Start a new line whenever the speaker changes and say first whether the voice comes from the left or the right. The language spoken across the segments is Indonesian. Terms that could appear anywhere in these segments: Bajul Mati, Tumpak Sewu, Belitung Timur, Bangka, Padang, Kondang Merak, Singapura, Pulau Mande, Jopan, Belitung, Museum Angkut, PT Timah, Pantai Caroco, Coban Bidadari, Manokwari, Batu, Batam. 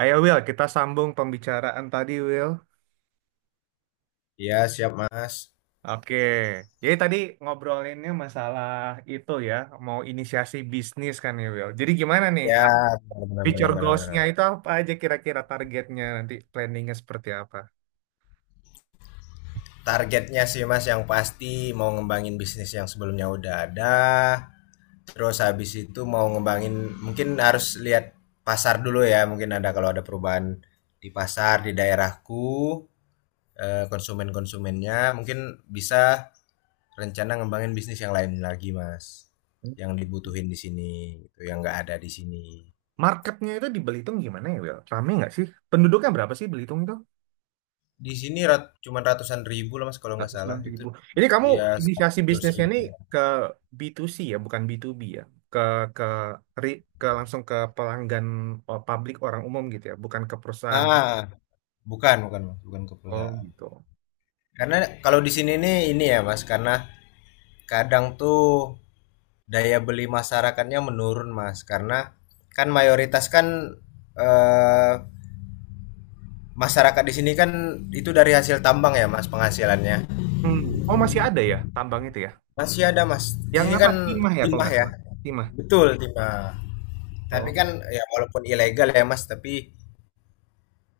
right: Ayo Will, kita sambung pembicaraan tadi Will.
left: Iya, siap Mas.
right: Oke, jadi tadi ngobrolinnya masalah itu ya, mau inisiasi bisnis kan ya Will. Jadi gimana nih,
left: Ya, benar benar
right: future
left: benar
right: goals-nya
left: benar.
right: itu apa aja kira-kira targetnya nanti planningnya seperti apa?
left: Targetnya sih Mas, yang pasti mau ngembangin bisnis yang sebelumnya udah ada, terus habis itu mau ngembangin, mungkin harus lihat pasar dulu ya, mungkin ada, kalau ada perubahan di pasar di daerahku, konsumen-konsumennya mungkin bisa rencana ngembangin bisnis yang lain lagi, Mas. Yang dibutuhin di sini, gitu, yang nggak ada di sini.
right: Marketnya itu di Belitung gimana ya Will? Rame nggak sih? Penduduknya berapa sih Belitung itu?
left: Di sini cuman ratusan ribu lah Mas kalau nggak
right: 160
left: salah, itu.
right: ribu. Ini kamu
left: Iya,
right: inisiasi
left: 100
right: bisnisnya
left: ribu.
right: nih ke B2C ya, bukan B2B ya. Ke ke ke langsung ke pelanggan, oh, publik orang umum gitu ya, bukan ke perusahaan.
left: Ah, Bukan, bukan, Mas, bukan ke
right: Oh
left: perusahaan.
right: gitu.
left: Karena kalau di sini nih ini ya, Mas, karena kadang tuh daya beli masyarakatnya menurun, Mas. Karena kan mayoritas kan, eh, masyarakat di sini kan itu dari hasil tambang ya, Mas, penghasilannya.
right: Hmm. Oh masih ada ya tambang itu ya.
left: Masih ada, Mas. Di
right: Yang
left: sini
right: apa
left: kan
right: timah ya kalau
left: timah
right: nggak
left: ya.
right: salah. Timah.
left: Betul, timah. Tapi kan,
right: Oh
left: ya walaupun ilegal ya, Mas, tapi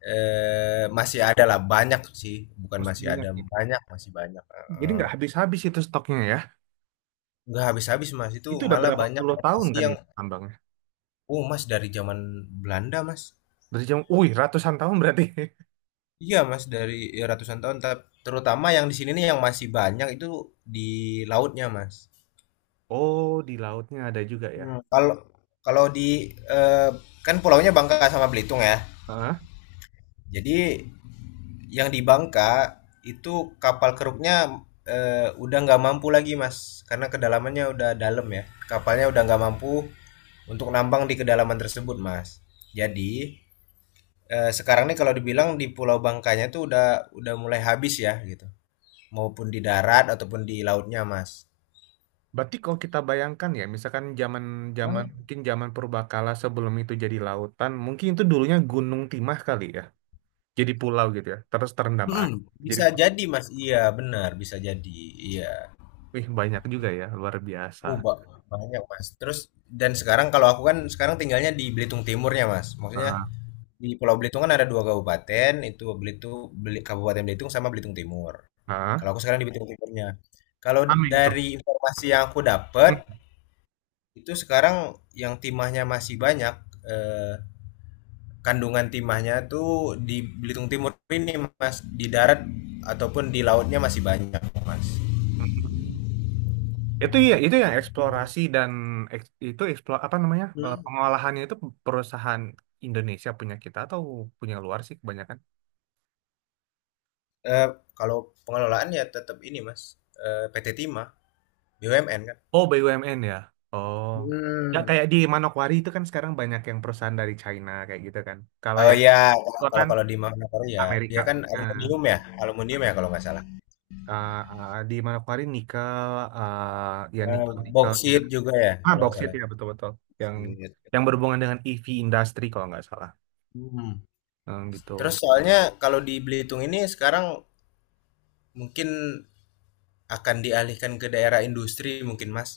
left: Masih ada lah, banyak sih, bukan
right: masih
left: masih
right: banyak
left: ada,
right: ya.
left: banyak, masih banyak,
right: Jadi
left: heeh.
right: nggak habis-habis itu stoknya ya.
left: Nggak habis-habis, Mas, itu
right: Itu udah
left: malah
right: berapa
left: banyak
right: puluh tahun
left: lokasi
right: kan
left: yang.
right: itu tambangnya.
left: Oh, Mas, dari zaman Belanda, Mas.
right: Wih ratusan tahun berarti.
left: Iya, Mas, dari ya ratusan tahun, terutama yang di sini nih yang masih banyak itu di lautnya, Mas.
right: Oh di lautnya ada juga
left: Kalau kalau di eee, kan pulaunya Bangka sama Belitung ya.
right: ya.
left: Jadi, yang di Bangka, itu kapal keruknya, udah nggak mampu lagi, Mas, karena kedalamannya udah dalam ya. Kapalnya udah nggak mampu untuk nambang di kedalaman tersebut, Mas. Jadi, sekarang nih kalau dibilang di Pulau Bangkanya tuh udah mulai habis ya gitu, maupun di darat ataupun di lautnya, Mas.
right: Berarti kalau kita bayangkan ya, misalkan zaman zaman
left: Oh.
right: mungkin zaman purbakala sebelum itu jadi lautan, mungkin itu dulunya Gunung Timah kali ya, jadi pulau gitu ya, terus terendam
left: Mhm,
right: air. Jadi,
left: bisa jadi, Mas. Iya, benar, bisa jadi, iya.
right: wih banyak juga ya, luar biasa.
left: Oh, banyak, Mas. Terus, dan sekarang kalau aku, kan sekarang tinggalnya di Belitung Timurnya, Mas. Maksudnya,
right: Ah,
left: di Pulau Belitung kan ada dua kabupaten, itu Belitung, Kabupaten Belitung sama Belitung Timur. Kalau
right: ah,
left: aku sekarang di Belitung Timurnya. Kalau
right: Amin itu.
left: dari informasi yang aku dapat, itu sekarang yang timahnya masih banyak, eh, kandungan timahnya tuh di Belitung Timur ini, Mas, di darat ataupun di lautnya masih banyak, Mas.
right: Hmm. Itu ya, itu yang eksplorasi dan itu eksplor apa namanya,
left: Hmm.
right: pengolahannya itu perusahaan Indonesia punya kita atau punya luar sih kebanyakan?
left: Eh, Kalau pengelolaan ya tetap ini, Mas, PT Timah, BUMN kan.
right: Oh, BUMN ya. Oh. Ya
left: Hmm.
right: kayak di Manokwari itu kan sekarang banyak yang perusahaan dari China kayak gitu kan. Kalau
left: Oh
right: yang
left: ya, kalau
right: itu
left: kalau
right: kan
left: kalau di Manokwari ya,
right: Amerika
left: dia kan
right: punya.
left: aluminium ya kalau nggak salah.
right: Di Manokwari nikel, ya
left: Eh,
right: nikel nikel gitu,
left: Boksit
right: kan.
left: juga ya
right: Ah,
left: kalau nggak
right: boksit
left: salah.
right: ya betul-betul yang
left: Boksit.
right: yang berhubungan dengan EV industry kalau nggak salah.
left: Hmm.
right: Hmm, gitu.
left: Terus soalnya kalau di Belitung ini sekarang mungkin akan dialihkan ke daerah industri mungkin, Mas.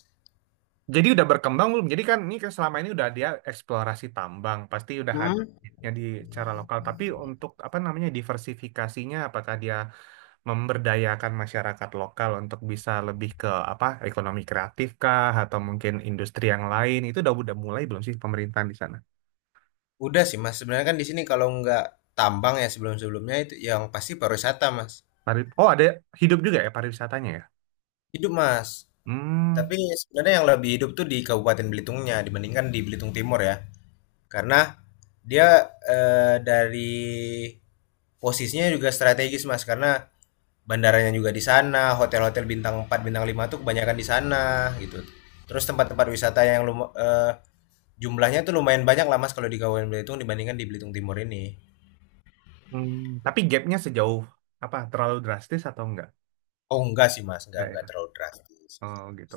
right: Jadi udah berkembang belum? Jadi kan ini kan selama ini udah dia eksplorasi tambang, pasti udah ada
left: Hmm.
right: ya di cara lokal. Tapi untuk apa namanya diversifikasinya, apakah dia memberdayakan masyarakat lokal untuk bisa lebih ke apa ekonomi kreatif kah atau mungkin industri yang lain itu udah mulai belum sih pemerintahan di sana?
left: Udah sih, Mas, sebenarnya kan di sini kalau nggak tambang ya sebelum-sebelumnya itu yang pasti pariwisata, Mas.
right: Oh, ada hidup juga ya pariwisatanya ya?
left: Hidup, Mas.
right: Hmm,
left: Tapi sebenarnya yang lebih hidup tuh di Kabupaten Belitungnya dibandingkan di Belitung Timur ya. Karena dia, dari posisinya juga strategis, Mas, karena bandaranya juga di sana, hotel-hotel bintang 4 bintang 5 tuh kebanyakan di sana gitu. Terus tempat-tempat wisata yang jumlahnya tuh lumayan banyak lah, Mas, kalau di Kabupaten Belitung dibandingkan di Belitung Timur ini.
right: hmm. Tapi gapnya sejauh apa, terlalu drastis atau enggak?
left: Oh enggak sih, Mas, enggak
right: Enggak ya?
left: enggak terlalu drastis.
right: Oh gitu.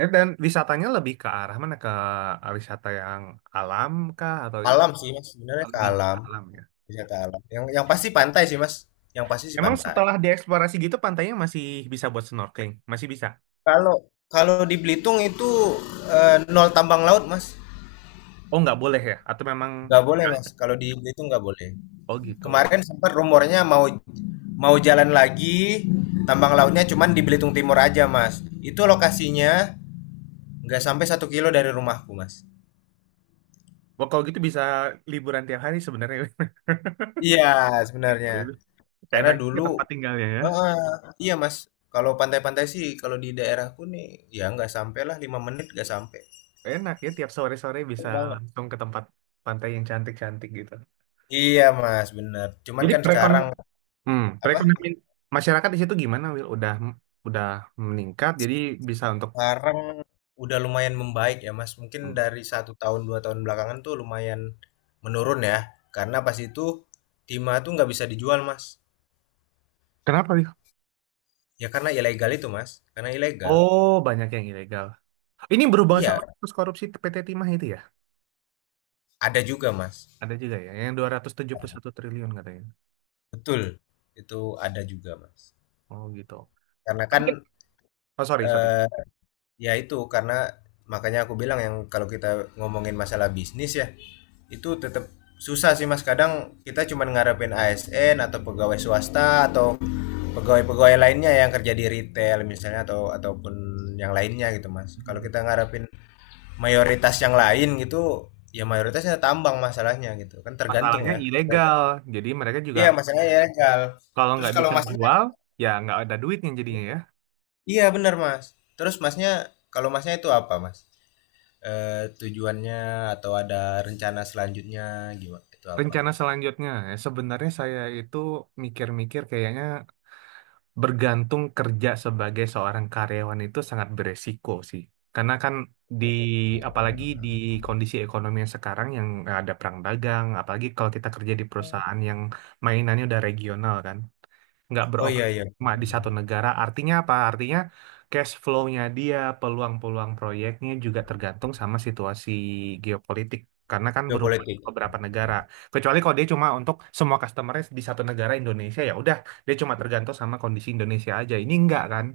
right: Dan wisatanya lebih ke arah mana, ke wisata yang alam kah atau
left: Alam sih, Mas, sebenarnya ke
right: lebih ke
left: alam,
right: alam ya?
left: wisata alam. Yang pasti pantai sih, Mas, yang pasti sih
right: Emang
left: pantai.
right: setelah dieksplorasi gitu pantainya masih bisa buat snorkeling? Masih bisa?
left: Kalau, di Belitung itu, nol tambang laut, Mas.
right: Oh nggak boleh ya? Atau memang.
left: Nggak boleh, Mas, kalau di itu nggak boleh.
right: Oh gitu.
left: Kemarin sempat rumornya mau, jalan lagi tambang lautnya cuman di Belitung Timur aja, Mas. Itu lokasinya nggak sampai 1 kilo dari rumahku, Mas.
right: Wah, kalau gitu bisa liburan tiap hari sebenarnya.
left: Iya, sebenarnya karena
right: Enak juga
left: dulu,
right: tempat tinggalnya ya.
left: eh, iya Mas, kalau pantai-pantai sih kalau di daerahku nih ya nggak sampai lah 5 menit, nggak sampai.
right: Enak ya, tiap sore-sore bisa
left: Cepet banget.
right: langsung ke tempat pantai yang cantik-cantik gitu.
left: Iya Mas bener. Cuman
right: Jadi
left: kan sekarang
right: perekonomian, hmm,
left: apa.
right: perekonomian masyarakat di situ gimana, Will? Udah meningkat, jadi bisa untuk
left: Sekarang udah lumayan membaik ya, Mas, mungkin
right: hmm.
left: dari 1 tahun 2 tahun belakangan tuh lumayan menurun ya, karena pas itu timah tuh nggak bisa dijual, Mas,
right: Kenapa, Will?
left: ya karena ilegal itu, Mas, karena ilegal.
right: Oh, banyak yang ilegal. Ini berhubungan sama
left: Iya,
right: kasus korupsi PT Timah itu ya?
left: ada juga Mas.
right: Ada juga ya, yang 271 triliun katanya.
left: Betul, itu ada juga, Mas.
right: Oh gitu.
left: Karena
right: Tapi
left: kan,
right: kan- Oh, sorry, sorry.
left: eee, ya itu, karena makanya aku bilang, yang kalau kita ngomongin masalah bisnis ya, itu tetap susah sih, Mas, kadang kita cuman ngarepin ASN atau pegawai swasta atau pegawai-pegawai lainnya yang kerja di retail misalnya, ataupun yang lainnya gitu mas, kalau
right: Hmm.
left: kita ngarepin mayoritas yang lain gitu, ya mayoritasnya tambang masalahnya, gitu kan. Tergantung
right: Masalahnya
left: ya, tergantung.
right: ilegal, jadi mereka juga.
left: Iya masalahnya ya, Cal.
right: Kalau
left: Terus
right: nggak
left: kalau
right: bisa
left: masnya.
right: jual, ya nggak ada duitnya jadinya ya.
left: Iya, benar, mas. Terus masnya, kalau masnya itu apa, mas, eh, tujuannya, atau ada rencana selanjutnya gimana, itu apa,
right: Rencana
left: mas?
right: selanjutnya, ya sebenarnya saya itu mikir-mikir kayaknya bergantung kerja sebagai seorang karyawan itu sangat beresiko sih. Karena kan di apalagi di kondisi ekonomi yang sekarang, yang ada perang dagang, apalagi kalau kita kerja di perusahaan yang mainannya udah regional kan. Nggak
left: Oh iya,
right: beroperasi
left: iya,
right: cuma di satu
left: benar-benar.
right: negara. Artinya apa? Artinya cash flow-nya dia, peluang-peluang proyeknya juga tergantung sama situasi geopolitik. Karena kan berhubungan ke
left: Geopolitik.
right: beberapa negara. Kecuali kalau dia cuma untuk semua customer-nya di satu negara Indonesia, ya udah dia cuma tergantung sama kondisi Indonesia aja. Ini enggak kan?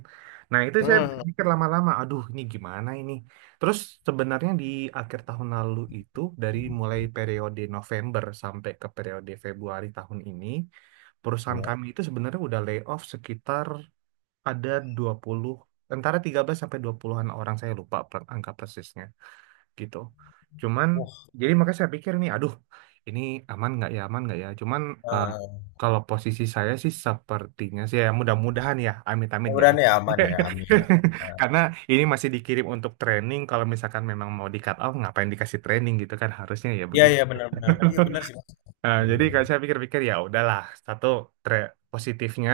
right: Nah, itu saya
left: Hmm.
right: pikir lama-lama, aduh ini gimana ini? Terus sebenarnya di akhir tahun lalu itu dari mulai periode November sampai ke periode Februari tahun ini, perusahaan
left: Ya.
right: kami itu sebenarnya udah layoff sekitar ada 20 antara 13 sampai 20-an orang, saya lupa angka persisnya gitu. Cuman,
left: Wah.
right: jadi makanya saya pikir nih, aduh, ini aman nggak ya, aman nggak ya. Cuman, eh,
left: eh,
right: kalau posisi saya sih sepertinya sih, ya mudah-mudahan ya, amit-amit jangan.
left: Mudah-mudahan ya, aman ya, amin ya.
right: Karena ini masih dikirim untuk training, kalau misalkan memang mau di cut off, ngapain dikasih training gitu kan, harusnya ya
left: Iya
right: begitu.
left: iya, benar benar. Iya benar sih, Mas.
right: Nah,
left: Benar
right: jadi
left: benar
right: kalau
left: benar.
right: saya pikir-pikir ya udahlah. Satu, positifnya,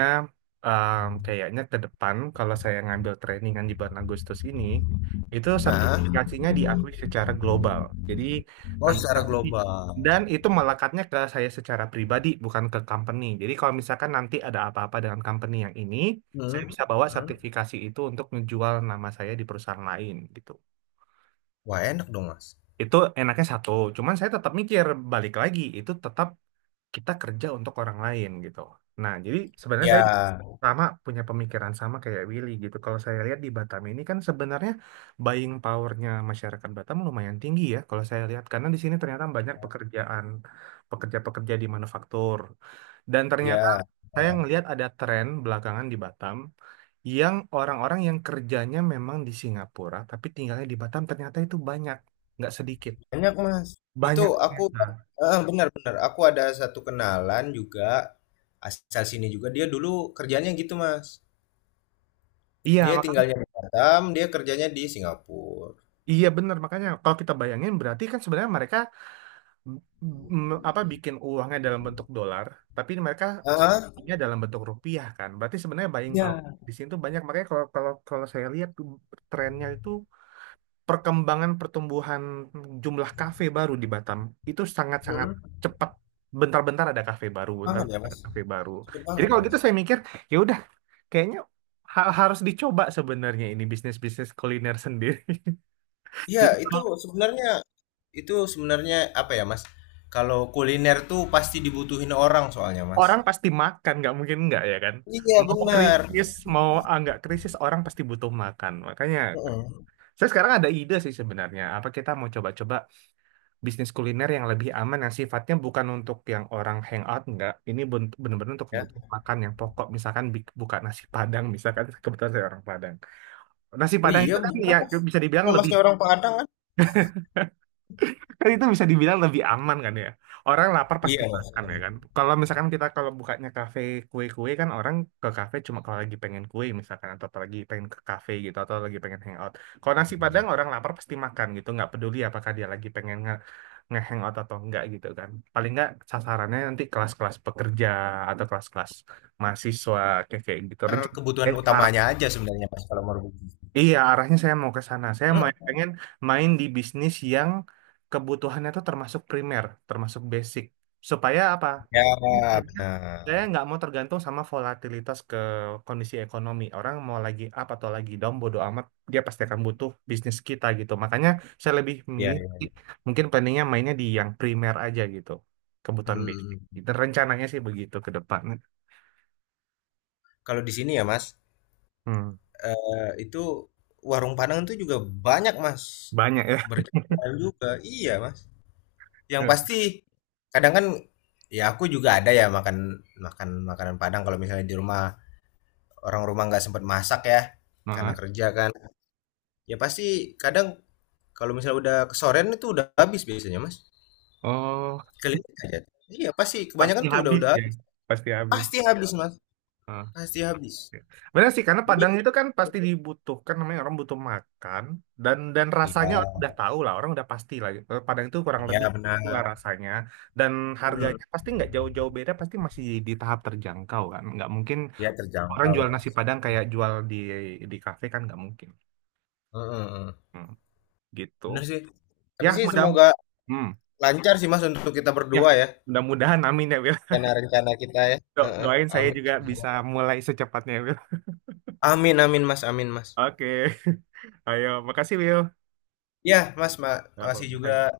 right: kayaknya ke depan kalau saya ngambil trainingan di bulan Agustus ini, itu
left: Nah,
right: sertifikasinya diakui secara global. Jadi
left: oh,
right: nanti
left: secara
right: sertifi-
left: global.
right: dan itu melekatnya ke saya secara pribadi bukan ke company. Jadi kalau misalkan nanti ada apa-apa dengan company yang ini, saya
left: Hmm.
right: bisa bawa
left: Hmm.
right: sertifikasi itu untuk ngejual nama saya di perusahaan lain gitu.
left: Wah, enak dong mas.
right: Itu enaknya satu, cuman saya tetap mikir balik lagi itu tetap kita kerja untuk orang lain gitu. Nah, jadi sebenarnya saya
left: Ya,
right: sama punya pemikiran sama kayak Willy gitu. Kalau saya lihat di Batam ini kan sebenarnya buying powernya masyarakat Batam lumayan tinggi ya. Kalau saya lihat karena di sini ternyata banyak pekerja-pekerja di manufaktur, dan ternyata
left: ya.
right: saya ngelihat ada tren belakangan di Batam, yang orang-orang yang kerjanya memang di Singapura tapi tinggalnya di Batam, ternyata itu banyak, nggak sedikit.
left: Banyak, Mas.
right: Banyak
left: Itu aku,
right: ternyata.
left: benar benar. Aku ada satu kenalan juga asal sini juga. Dia dulu kerjanya gitu, mas.
right: Iya,
left: Dia
right: mak
left: tinggalnya di Batam. Dia kerjanya di Singapura.
right: Iya benar, makanya kalau kita bayangin berarti kan sebenarnya mereka, apa, bikin uangnya dalam bentuk dolar tapi mereka
left: Ah.
right: spendingnya dalam bentuk rupiah, kan berarti sebenarnya buying power
left: Ya.
right: di sini tuh banyak, makanya kalau kalau kalau saya lihat tuh trennya itu, perkembangan pertumbuhan jumlah kafe baru di Batam itu sangat-sangat
left: Hmm.
right: cepat, bentar-bentar ada kafe baru, bentar
left: Banget ya,
right: ada
left: Mas.
right: kafe baru.
left: Cepet
right: Jadi
left: banget ya,
right: kalau
left: Mas.
right: gitu saya mikir ya udah, kayaknya harus dicoba sebenarnya ini bisnis-bisnis kuliner sendiri.
left: Iya,
right: Jadi
left: itu sebenarnya, itu sebenarnya apa ya, Mas? Kalau kuliner tuh pasti dibutuhin orang soalnya, Mas.
right: orang pasti makan nggak mungkin nggak ya kan,
left: Iya,
right: mau
left: benar.
right: krisis mau nggak krisis, orang pasti butuh makan, makanya
left: Heeh.
right: saya sekarang ada ide sih sebenarnya apa kita mau coba-coba bisnis kuliner yang lebih aman, yang sifatnya bukan untuk yang orang hangout, nggak, ini bener-bener untuk
left: Ya.
right: kebutuhan makan yang pokok, misalkan buka nasi Padang misalkan. Kebetulan saya orang Padang, nasi
left: Oh
right: Padang
left: iya,
right: itu kan
left: benar,
right: ya
left: Mas.
right: bisa dibilang
left: Bukan
right: lebih.
left: Masnya orang Padang kan?
right: Kan itu bisa dibilang lebih aman kan ya. Orang lapar pasti
left: Iya,
right: makan
left: Mas.
right: ya kan. Kalau misalkan kita kalau bukanya kafe kue-kue, kan orang ke kafe cuma kalau lagi pengen kue misalkan, atau lagi pengen ke kafe gitu, atau lagi pengen hangout. Kalau nasi Padang orang lapar pasti makan gitu, nggak peduli apakah dia lagi pengen nge-hangout atau enggak gitu kan. Paling nggak sasarannya nanti kelas-kelas pekerja atau kelas-kelas mahasiswa kayak kayak gitu.
left: Kebutuhan
right: Rencana
left: utamanya aja sebenarnya, Mas, kalau mau rebus.
right: Iya, arahnya saya mau ke sana. Saya mau
left: Heeh.
right: pengen main di bisnis yang kebutuhannya itu termasuk primer, termasuk basic. Supaya apa?
left: Ya,
right: Karena saya
left: benar.
right: nggak mau tergantung sama volatilitas ke kondisi ekonomi. Orang mau lagi up atau lagi down, bodo amat, dia pasti akan butuh bisnis kita gitu. Makanya saya lebih
left: Iya,
right: milih
left: iya.
right: mungkin planningnya mainnya di yang primer aja gitu, kebutuhan basic.
left: Hmm.
right: Itu rencananya sih begitu ke depan.
left: Kalau di sini ya, Mas,
right: Hmm,
left: itu warung Padang itu juga banyak, Mas.
right: banyak ya.
left: Berjualan juga. Iya, Mas. Yang pasti kadang kan, ya aku juga ada ya makan, makanan Padang kalau misalnya di rumah orang rumah nggak sempat masak ya karena
right: Maaf.
left: kerja kan. Ya pasti kadang kalau misalnya udah kesorean itu udah habis biasanya, Mas.
right: Oh.
left: Keliling aja. Iya, pasti
right: Pasti
left: kebanyakan tuh udah
right: habis
left: udah
right: ya,
left: habis.
right: pasti habis.
left: Pasti habis, Mas,
right: Ah,
left: pasti habis.
right: oke. Benar sih, karena
left: Jadi.
right: Padang itu kan pasti dibutuhkan, namanya orang butuh makan, dan rasanya orang
left: Iya
right: udah tahu lah, orang udah pasti lah. Padang itu kurang
left: iya,
right: lebih lah
left: benar.
right: rasanya, dan
left: Mm.
right: harganya pasti nggak jauh-jauh beda, pasti masih di tahap terjangkau kan, nggak mungkin
left: Iya,
right: orang
left: terjangkau
right: jual
left: loh.
right: nasi Padang kayak jual di kafe kan, nggak mungkin.
left: Mm, mm, mm.
right: Hmm, gitu,
left: Bener sih.
right: ya
left: Tapi sih semoga
right: hmm,
left: lancar sih Mas untuk kita
right: ya
left: berdua ya.
right: mudah-mudahan amin ya Wil.
left: Rencana-rencana kita ya. Heeh.
right: Doain saya
left: Amin.
right: juga bisa mulai secepatnya Wil.
left: Amin amin Mas, amin Mas.
right: Oke, ayo, makasih Will.
left: Ya, Mas,
right: Nggak
left: makasih juga.
right: apa-apa.